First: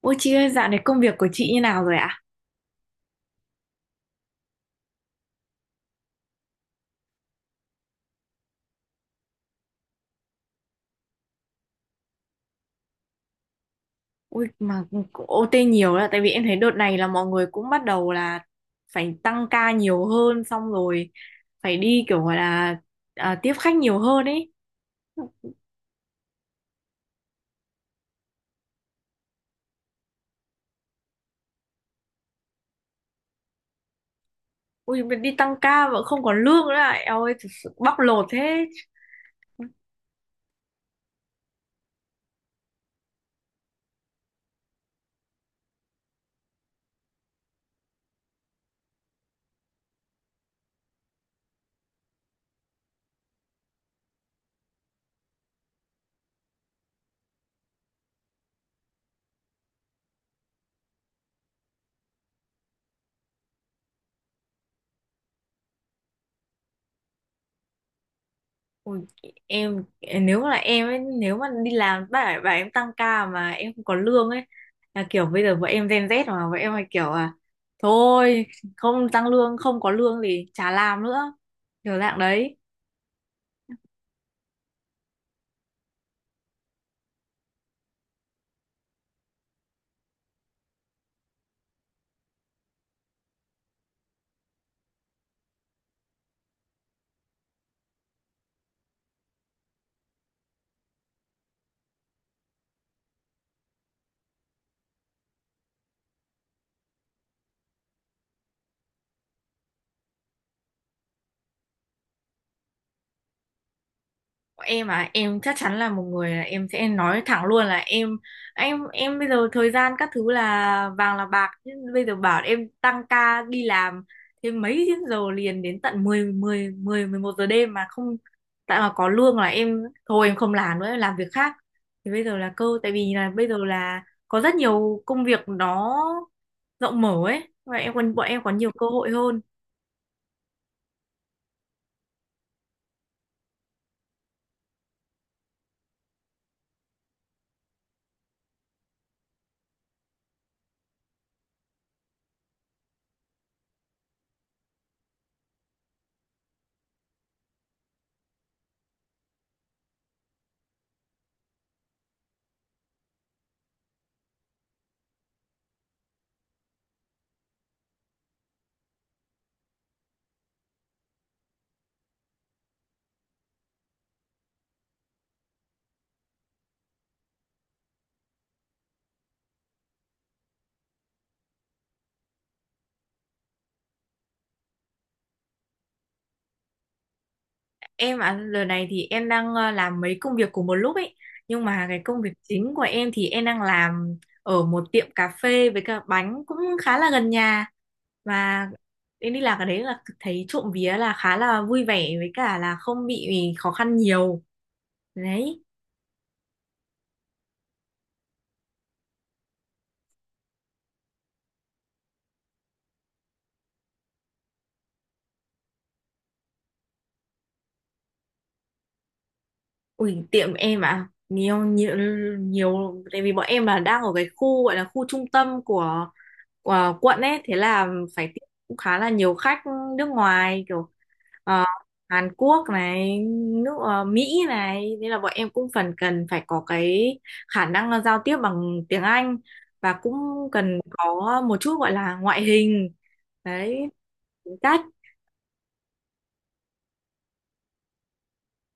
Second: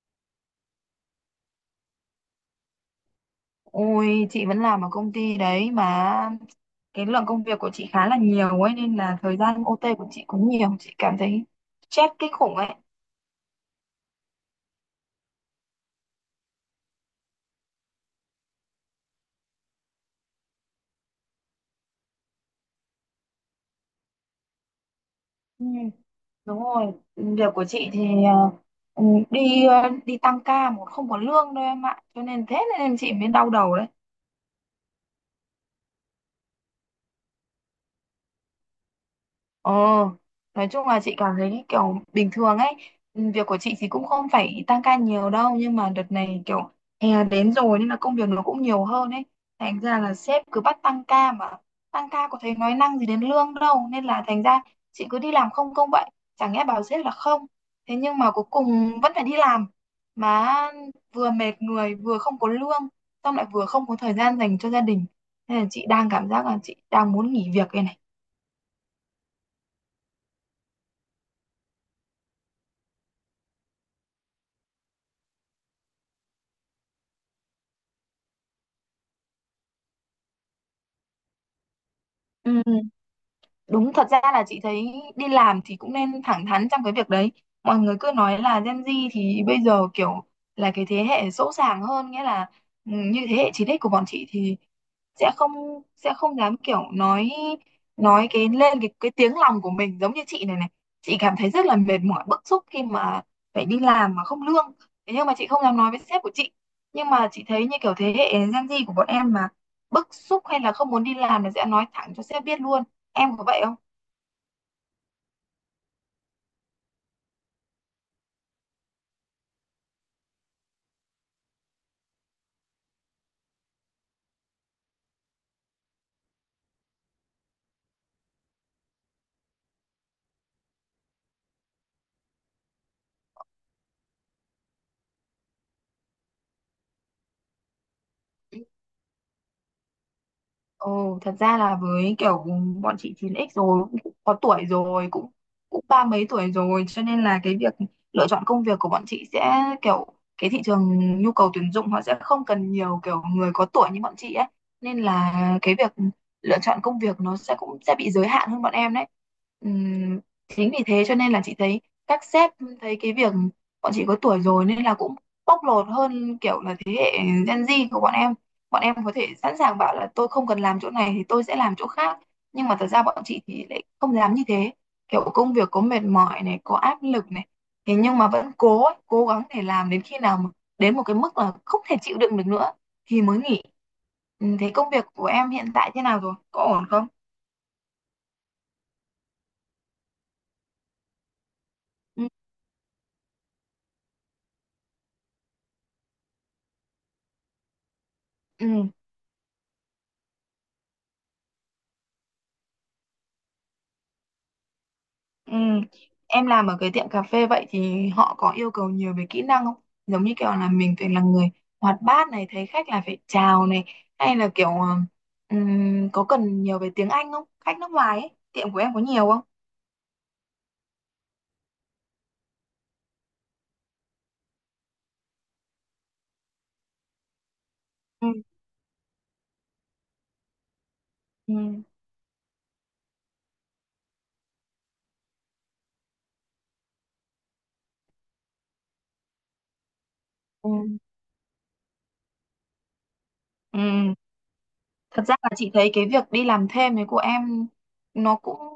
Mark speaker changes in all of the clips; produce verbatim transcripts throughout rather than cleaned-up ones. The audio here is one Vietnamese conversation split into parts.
Speaker 1: Ôi chị ơi, dạo này công việc của chị như nào rồi ạ?
Speaker 2: Ôi, chị vẫn làm ở công ty đấy mà cái lượng công việc của chị khá là nhiều ấy nên là thời gian ô ti của chị cũng nhiều, chị cảm thấy stress kinh khủng ấy.
Speaker 1: Ôi mà cũng ô tê nhiều là tại vì em thấy đợt này là mọi người cũng bắt đầu là phải tăng ca nhiều hơn, xong rồi phải đi kiểu gọi là à, tiếp khách nhiều hơn ấy.
Speaker 2: Ừ, đúng rồi, việc của chị thì ờ, ừ, đi ờ, đi tăng ca một không có lương đâu em ạ, cho nên thế nên chị mới đau đầu đấy.
Speaker 1: Ôi mà đi tăng ca mà không còn lương nữa ạ. Eo ơi, thật sự bóc lột thế.
Speaker 2: Ờ, nói chung là chị cảm thấy kiểu bình thường ấy, ừ, việc của chị thì cũng không phải tăng ca nhiều đâu, nhưng mà đợt này kiểu hè đến rồi nên là công việc nó cũng nhiều hơn ấy. Thành ra là sếp cứ bắt tăng ca mà tăng ca có thấy nói năng gì đến lương đâu, nên là thành ra chị cứ đi làm không công vậy, chẳng nghe bảo sếp là không. Thế nhưng mà cuối cùng vẫn phải đi làm, mà vừa mệt người, vừa không có lương, xong lại vừa không có thời gian dành cho gia đình. Nên là chị đang cảm giác là chị đang muốn nghỉ việc đây này.
Speaker 1: Ui, em nếu mà là em ấy, nếu mà đi làm bà bà em tăng ca mà em không có lương ấy, là kiểu bây giờ vợ em Gen Z mà vợ em hay kiểu à thôi, không tăng lương không có lương thì chả làm nữa, kiểu dạng
Speaker 2: Ừ.
Speaker 1: đấy.
Speaker 2: Đúng, thật ra là chị thấy đi làm thì cũng nên thẳng thắn trong cái việc đấy. Mọi người cứ nói là Gen Z thì bây giờ kiểu là cái thế hệ sỗ sàng hơn, nghĩa là ừ, như thế hệ chín ích của bọn chị thì sẽ không sẽ không dám kiểu nói nói cái lên cái cái tiếng lòng của mình giống như chị này này. Chị cảm thấy rất là mệt mỏi, bức xúc khi mà phải đi làm mà không lương. Thế nhưng mà chị không dám nói với sếp của chị. Nhưng mà chị thấy như kiểu thế hệ Gen Z của bọn em mà bức xúc hay là không muốn đi làm là sẽ nói thẳng cho sếp biết luôn, em có vậy không?
Speaker 1: Em à, em chắc chắn là một người là em sẽ nói thẳng luôn là em em em bây giờ thời gian các thứ là vàng là bạc, chứ bây giờ bảo em tăng ca đi làm thêm mấy tiếng giờ liền đến tận 10 10 10 mười một giờ đêm mà không tại mà có lương là em thôi, em không làm nữa em làm việc khác. Thì bây giờ là cơ tại vì là bây giờ là có rất nhiều công việc nó rộng mở ấy, và em còn bọn em có nhiều cơ hội hơn.
Speaker 2: Ồ, thật ra là với kiểu bọn chị chín x rồi cũng có tuổi rồi cũng cũng ba mấy tuổi rồi cho nên là cái việc lựa chọn công việc của bọn chị sẽ kiểu cái thị trường nhu cầu tuyển dụng họ sẽ không cần nhiều kiểu người có tuổi như bọn chị ấy, nên là cái việc lựa chọn công việc nó sẽ cũng sẽ bị giới hạn hơn bọn em đấy. Ừm, Chính vì thế cho nên là chị thấy các sếp thấy cái việc bọn chị có tuổi rồi nên là cũng bóc lột hơn kiểu là thế hệ Gen Z của bọn em, bọn em có thể sẵn sàng bảo là tôi không cần làm chỗ này thì tôi sẽ làm chỗ khác, nhưng mà thật ra bọn chị thì lại không dám như thế, kiểu công việc có mệt mỏi này có áp lực này, thế nhưng mà vẫn cố ấy, cố gắng để làm đến khi nào mà đến một cái mức là không thể chịu đựng được nữa thì mới nghỉ. Ừ, thế công việc của em hiện tại thế nào rồi, có ổn không?
Speaker 1: Em ạ, giờ này thì em đang ờ, làm mấy công việc cùng một lúc ấy. Nhưng mà cái công
Speaker 2: Ừ.
Speaker 1: việc chính của em thì em đang làm ở một tiệm cà phê với cả bánh, cũng khá là gần nhà. Và
Speaker 2: Ừ.
Speaker 1: em đi làm cái đấy là thấy trộm vía là khá là vui vẻ với cả là không bị khó khăn nhiều.
Speaker 2: Ừ.
Speaker 1: Đấy.
Speaker 2: Em làm ở cái tiệm cà phê vậy thì họ có yêu cầu nhiều về kỹ năng không? Giống như kiểu là mình phải là người hoạt bát này, thấy khách là phải chào này, hay là kiểu ờ, ừm, có cần nhiều về tiếng Anh không? Khách nước ngoài ấy, tiệm của em có nhiều không?
Speaker 1: Ui, tiệm em ạ, nhiều, nhiều, nhiều, tại vì bọn em là đang ở cái khu gọi là khu trung tâm của, của quận ấy. Thế là
Speaker 2: Ừ.
Speaker 1: phải tiếp cũng khá là nhiều khách nước ngoài kiểu Ờ,
Speaker 2: Ừ.
Speaker 1: Hàn Quốc này, nước ờ, Mỹ này, nên là bọn em cũng phần cần phải có cái khả năng giao tiếp bằng tiếng Anh, và cũng
Speaker 2: Ừ.
Speaker 1: cần có một chút gọi là ngoại hình. Đấy,
Speaker 2: Ừ.
Speaker 1: tính cách.
Speaker 2: Thật ra là chị thấy cái việc đi làm thêm ấy của em nó cũng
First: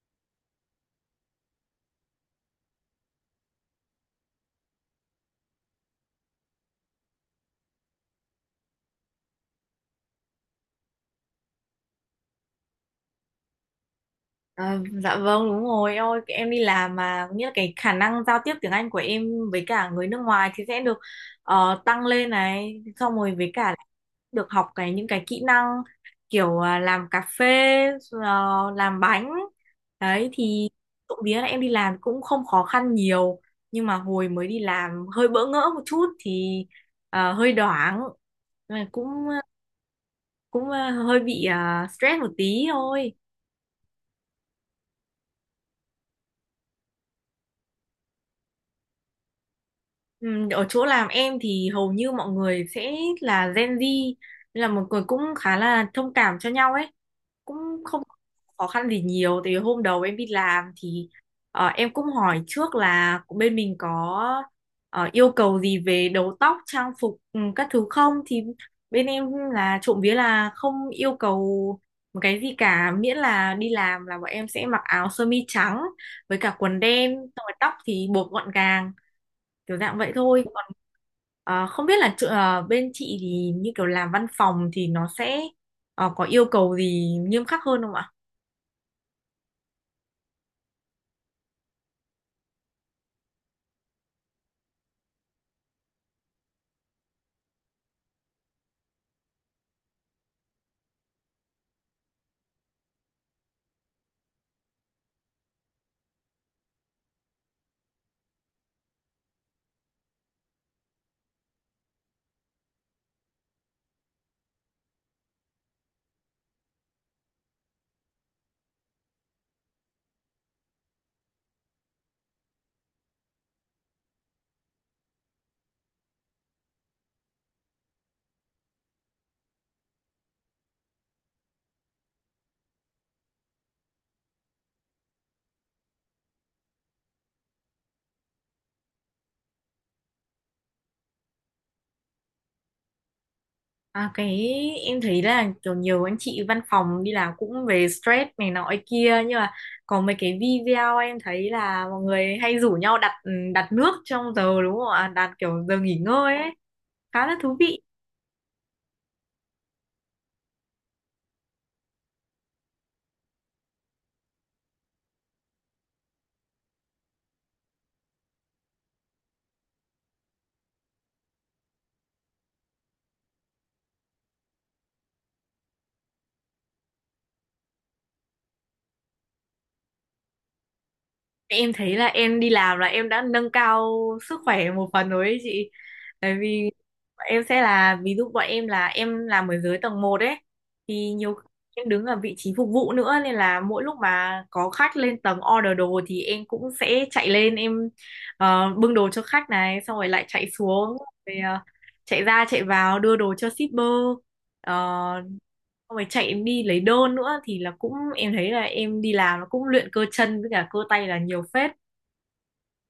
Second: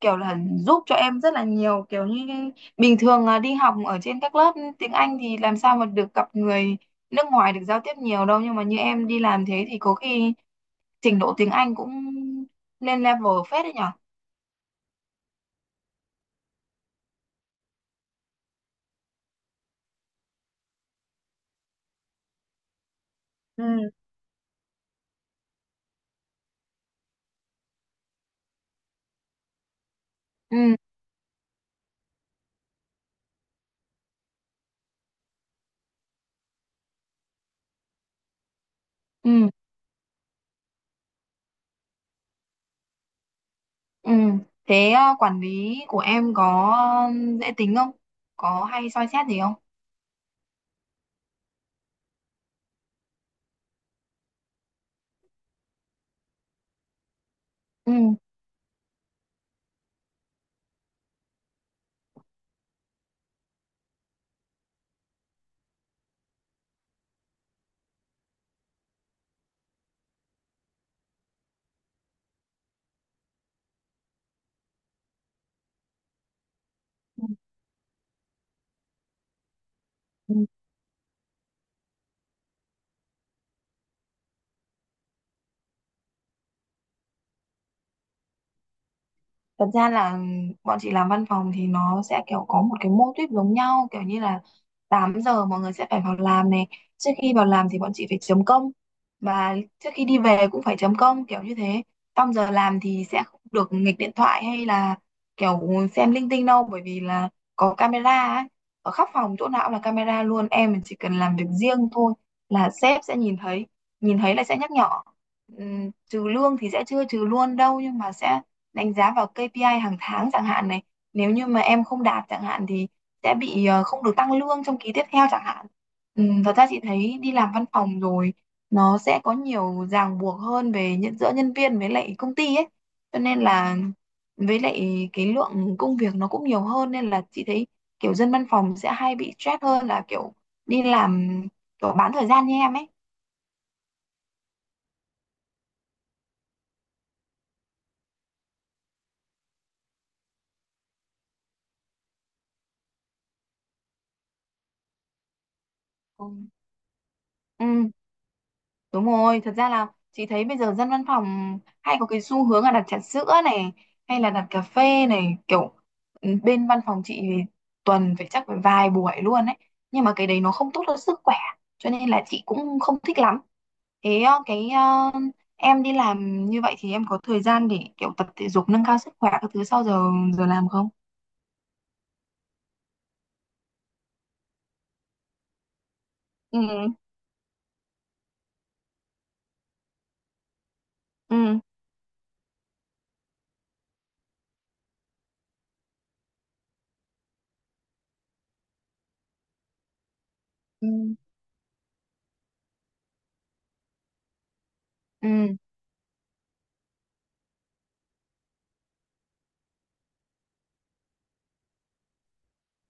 Speaker 2: kiểu là giúp cho em rất là nhiều, kiểu như bình thường à, đi học ở trên các lớp tiếng Anh thì làm sao mà được gặp người nước ngoài, được giao tiếp nhiều đâu, nhưng mà như em đi làm thế thì có khi trình độ tiếng Anh cũng lên level phết đấy nhở.
Speaker 1: À, dạ vâng đúng rồi, ôi em đi làm mà nghĩa là cái khả năng giao tiếp tiếng Anh của em với cả người nước ngoài thì sẽ được ờ, tăng lên này, xong rồi với cả
Speaker 2: Ừ.
Speaker 1: được học cái những cái kỹ năng kiểu à, làm cà phê, ờ, làm bánh đấy
Speaker 2: Ừ.
Speaker 1: thì trộm vía là em đi làm cũng không khó khăn nhiều, nhưng mà hồi mới đi làm hơi bỡ ngỡ một chút thì ờ, hơi đoảng. Nhưng mà cũng
Speaker 2: Ừ.
Speaker 1: cũng ờ, hơi bị ờ, stress một tí thôi.
Speaker 2: Ừ. Thế à, quản lý của em có ờ, dễ tính không, có hay soi xét gì không?
Speaker 1: Ừ, ở chỗ làm em thì hầu như mọi người sẽ là Gen Z nên là mọi người cũng khá là thông cảm cho nhau ấy, cũng
Speaker 2: Ừ.
Speaker 1: không khó khăn gì nhiều. Thì hôm đầu em đi làm thì ờ, em cũng hỏi trước là bên mình có ờ, yêu cầu gì về đầu tóc trang phục, ừ, các thứ không, thì bên em là trộm vía là không yêu cầu một cái gì cả, miễn là đi làm là bọn em sẽ mặc áo sơ mi trắng với cả quần đen, xong rồi tóc thì buộc gọn gàng, kiểu dạng vậy
Speaker 2: Ừ.
Speaker 1: thôi. Còn à, không biết là chỗ- à, bên chị thì như kiểu làm văn phòng thì nó sẽ à, có yêu cầu gì nghiêm khắc hơn không ạ?
Speaker 2: Thật ra là bọn chị làm văn phòng thì nó sẽ kiểu có một cái mô típ giống nhau, kiểu như là tám giờ mọi người sẽ phải vào làm này, trước khi vào làm thì bọn chị phải chấm công, và trước khi đi về cũng phải chấm công kiểu như thế. Trong giờ làm thì sẽ không được nghịch điện thoại hay là kiểu xem linh tinh đâu, bởi vì là có camera ấy, ở khắp phòng chỗ nào cũng là camera luôn. Em chỉ cần làm việc riêng thôi là sếp sẽ nhìn thấy, nhìn thấy là sẽ nhắc nhở. Ừm, trừ lương thì sẽ chưa trừ luôn đâu nhưng mà sẽ đánh giá vào kây pi ai hàng tháng chẳng hạn này, nếu như mà em không đạt chẳng hạn thì sẽ bị ờ, không được tăng lương trong kỳ tiếp theo chẳng hạn. Ừ, thật ra chị thấy đi làm văn phòng rồi nó sẽ có nhiều ràng buộc hơn về nhận giữa nhân viên với lại công ty ấy, cho nên là với lại cái lượng công việc nó cũng nhiều hơn, nên là chị thấy kiểu dân văn phòng sẽ hay bị stress hơn là kiểu đi làm kiểu bán thời gian như em ấy.
Speaker 1: À, cái Em thấy là kiểu nhiều anh chị văn phòng đi làm cũng về stress này nọ ấy kia, nhưng mà có mấy cái video em thấy là mọi người hay rủ nhau đặt, ừ, đặt nước trong giờ đúng không ạ, đặt kiểu giờ nghỉ
Speaker 2: Ừ.
Speaker 1: ngơi ấy, khá là thú vị.
Speaker 2: Ừ, đúng rồi, thật ra là chị thấy bây giờ dân văn phòng hay có cái xu hướng là đặt trà sữa này hay là đặt cà phê này, kiểu ừ, bên văn phòng chị thì tuần phải chắc phải vài buổi luôn ấy, nhưng mà cái đấy nó không tốt cho sức khỏe cho nên là chị cũng không thích lắm. Thế ờ, cái ờ, em đi làm như vậy thì em có thời gian để kiểu tập thể dục nâng cao sức khỏe các thứ sau giờ giờ làm không?
Speaker 1: Em thấy là em đi làm là em đã nâng cao sức khỏe một phần rồi ấy chị. Tại
Speaker 2: Ừ.
Speaker 1: vì bọn em sẽ là ví dụ bọn em là em làm ở dưới tầng một ấy, thì nhiều khi
Speaker 2: Ừ.
Speaker 1: em đứng ở vị trí phục vụ nữa, nên là mỗi lúc mà có khách lên tầng order đồ thì em cũng sẽ chạy lên em ờ, bưng đồ cho khách này xong rồi lại chạy
Speaker 2: Ừ.
Speaker 1: xuống, rồi ờ, chạy ra chạy vào đưa đồ cho shipper. Ờ,
Speaker 2: Ừ.
Speaker 1: xong rồi chạy em đi lấy đôn nữa thì là cũng em thấy là em đi làm nó cũng luyện cơ chân với cả cơ tay là nhiều phết.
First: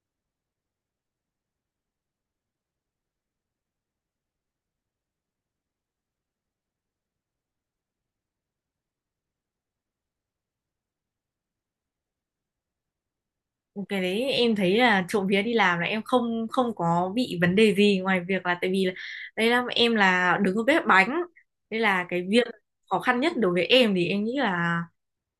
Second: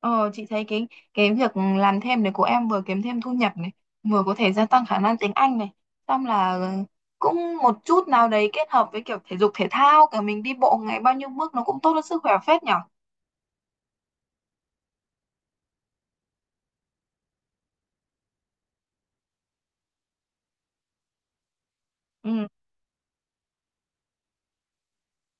Speaker 2: Ờ, chị thấy cái cái việc làm thêm này của em vừa kiếm thêm thu nhập này, vừa có thể gia tăng khả năng tiếng Anh này, xong là cũng một chút nào đấy kết hợp với kiểu thể dục thể thao, cả mình đi bộ ngày bao nhiêu bước nó cũng tốt cho sức khỏe phết nhở.
Speaker 1: Cái đấy em thấy là trộm vía đi làm là em không, không có bị vấn đề gì ngoài việc là tại vì là, đây là em là đứng ở bếp bánh, đây là cái việc
Speaker 2: Ừ.
Speaker 1: khó khăn nhất đối với em thì em nghĩ là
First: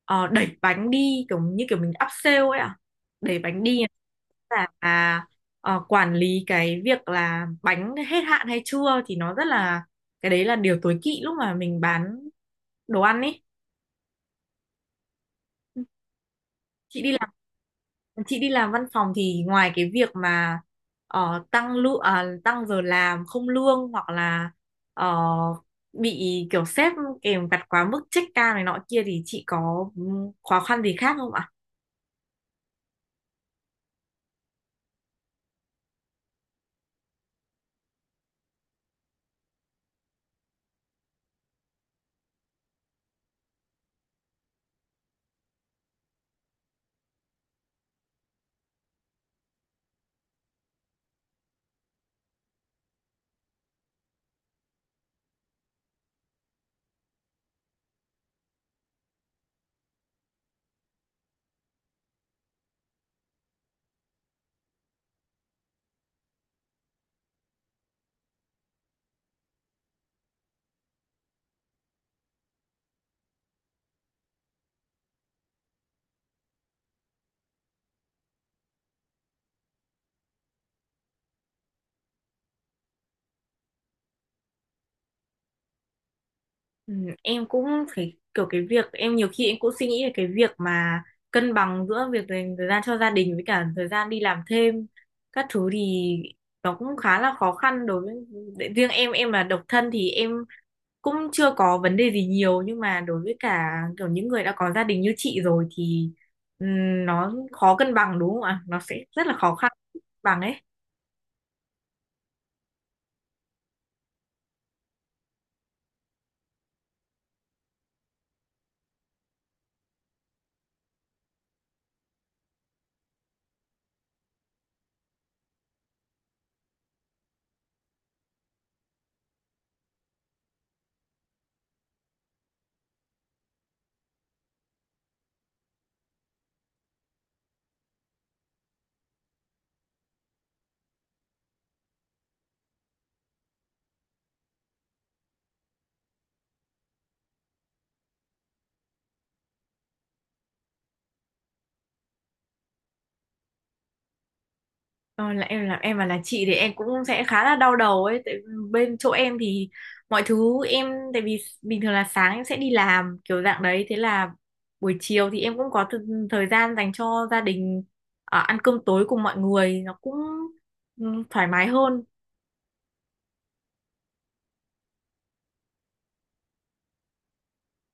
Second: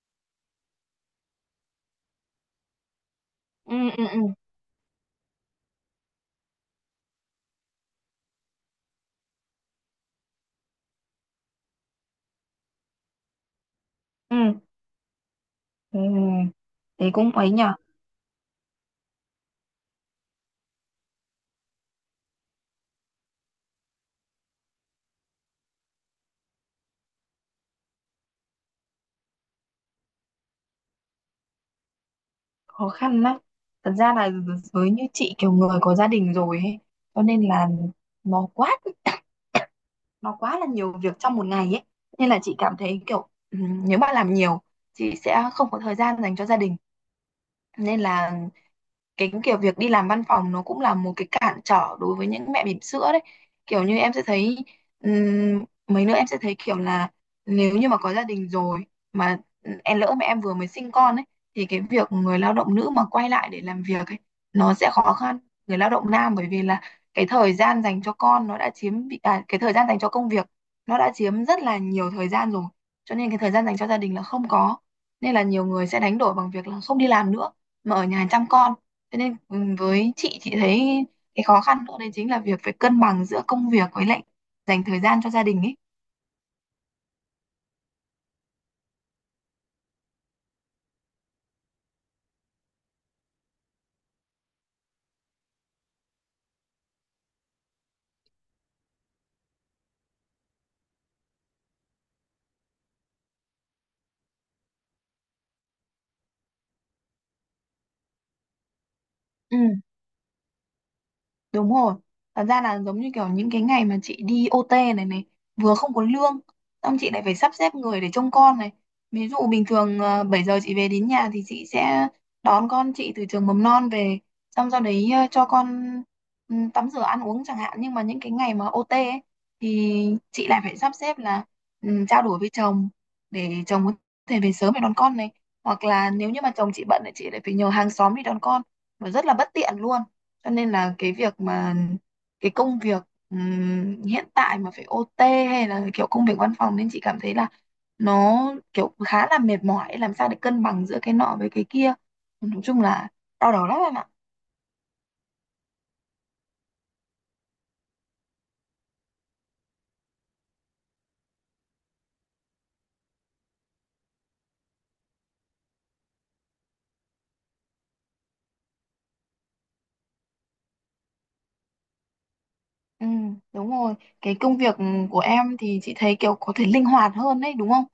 Speaker 1: ờ, đẩy bánh đi kiểu như kiểu mình áp sale ấy ạ, đẩy bánh
Speaker 2: Ừ.
Speaker 1: đi
Speaker 2: Ừ. Ừ.
Speaker 1: là à, ờ, quản lý cái việc là bánh hết hạn hay chưa thì nó rất là, cái đấy là điều tối kỵ lúc mà mình bán đồ ăn ấy.
Speaker 2: Ừ. Ừ.
Speaker 1: Chị
Speaker 2: Thế
Speaker 1: đi làm,
Speaker 2: cũng ấy nhở,
Speaker 1: chị đi làm văn phòng thì ngoài cái việc mà ờ, tăng lương tăng giờ làm không lương, hoặc là ờ, bị kiểu sếp kèm vặt quá mức check ca này nọ kia, thì chị có, ừ, khó khăn gì khác không ạ?
Speaker 2: khó khăn lắm. Thật ra là với như chị kiểu người có gia đình rồi ấy, cho nên là nó quá nó quá là nhiều việc trong một ngày ấy, nên là chị cảm thấy kiểu ừm, nếu mà làm nhiều chị sẽ không có thời gian dành cho gia đình, nên là cái kiểu việc đi làm văn phòng nó cũng là một cái cản trở đối với những mẹ bỉm sữa đấy. Kiểu như em sẽ thấy ừm, mấy nữa em sẽ thấy kiểu là nếu như mà có gia đình rồi mà em lỡ mẹ em vừa mới sinh con ấy, thì cái việc người lao động nữ mà quay lại để làm việc ấy nó sẽ khó khăn người lao động nam, bởi vì là cái thời gian dành cho con nó đã chiếm bị- à, cái thời gian dành cho công việc nó đã chiếm rất là nhiều thời gian rồi, cho nên cái thời gian dành cho gia đình là không có, nên là nhiều người sẽ đánh đổi bằng việc là không đi làm nữa mà ở nhà chăm con. Thế nên ừ, với chị chị thấy cái khó khăn nữa đấy chính là việc phải cân bằng giữa công việc với lại dành thời gian cho gia đình ấy.
Speaker 1: Ừ, em cũng phải kiểu cái việc em nhiều khi em cũng suy nghĩ về cái việc mà cân bằng giữa việc dành thời gian cho gia đình với cả thời gian đi làm thêm các thứ, thì nó cũng khá là khó khăn đối với để- riêng em em là độc thân thì em cũng chưa có vấn đề gì nhiều, nhưng mà đối với cả kiểu những người đã có gia đình như chị rồi thì ừm, nó khó cân bằng đúng không ạ? Nó sẽ rất là khó
Speaker 2: Ừ.
Speaker 1: khăn bằng ấy.
Speaker 2: Đúng rồi. Thật ra là giống như kiểu những cái ngày mà chị đi ô ti này này, vừa không có lương, xong chị lại phải sắp xếp người để trông con này. Ví dụ bình thường ờ, bảy giờ chị về đến nhà thì chị sẽ đón con chị từ trường mầm non về, xong sau đấy ờ, cho con ừ, tắm rửa ăn uống chẳng hạn. Nhưng mà những cái ngày mà ô tê ấy, thì chị lại phải sắp xếp là ừ, trao đổi với chồng để chồng có thể về sớm để đón con này. Hoặc là nếu như mà chồng chị bận thì chị lại phải nhờ hàng xóm đi đón con, và rất là bất tiện luôn, cho nên là cái việc mà cái công việc ừm, hiện tại mà phải ô tê hay là kiểu công việc văn phòng nên chị cảm thấy là nó kiểu khá là mệt mỏi, làm sao để cân bằng giữa cái nọ với cái kia, nói chung là đau đầu lắm em ạ.
Speaker 1: Ờ, là em là em mà là chị thì em cũng sẽ khá là đau đầu ấy, tại bên chỗ em thì mọi thứ em tại vì bình thường là sáng em sẽ đi làm kiểu dạng đấy, thế là buổi chiều thì em cũng có th- thời gian dành cho gia đình, ờ, ăn cơm tối cùng mọi người nó cũng, ừ, thoải mái hơn.
Speaker 2: Ừ, đúng rồi. Cái công việc của em thì chị thấy kiểu có thể linh hoạt hơn đấy, đúng không?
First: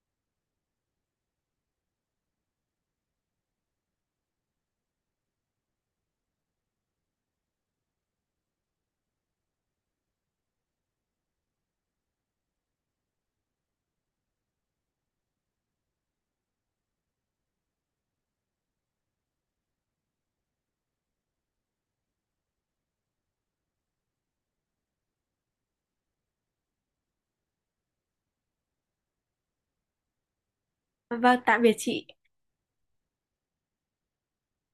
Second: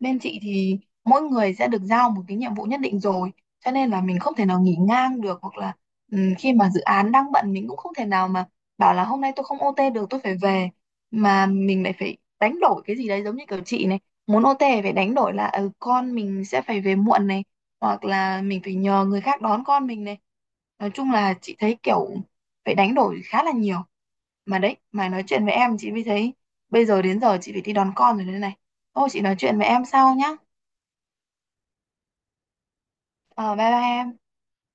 Speaker 2: Bên chị thì mỗi người sẽ được giao một cái nhiệm vụ nhất định rồi, cho nên là mình không thể nào nghỉ ngang được, hoặc là ừ, khi mà dự án đang bận mình cũng không thể nào mà bảo là hôm nay tôi không ô tê được, tôi phải về, mà mình lại phải đánh đổi cái gì đấy, giống như kiểu chị này, muốn ô ti phải đánh đổi là ừ, con mình sẽ phải về muộn này, hoặc là mình phải nhờ người khác đón con mình này. Nói chung là chị thấy kiểu phải đánh đổi khá là nhiều, mà đấy mà nói chuyện với em chị mới thấy bây giờ đến giờ chị phải đi đón con rồi đây này, thôi chị nói chuyện với em sau nhá.
Speaker 1: Vâng, tạm biệt chị.
Speaker 2: Ờ, bye bye em.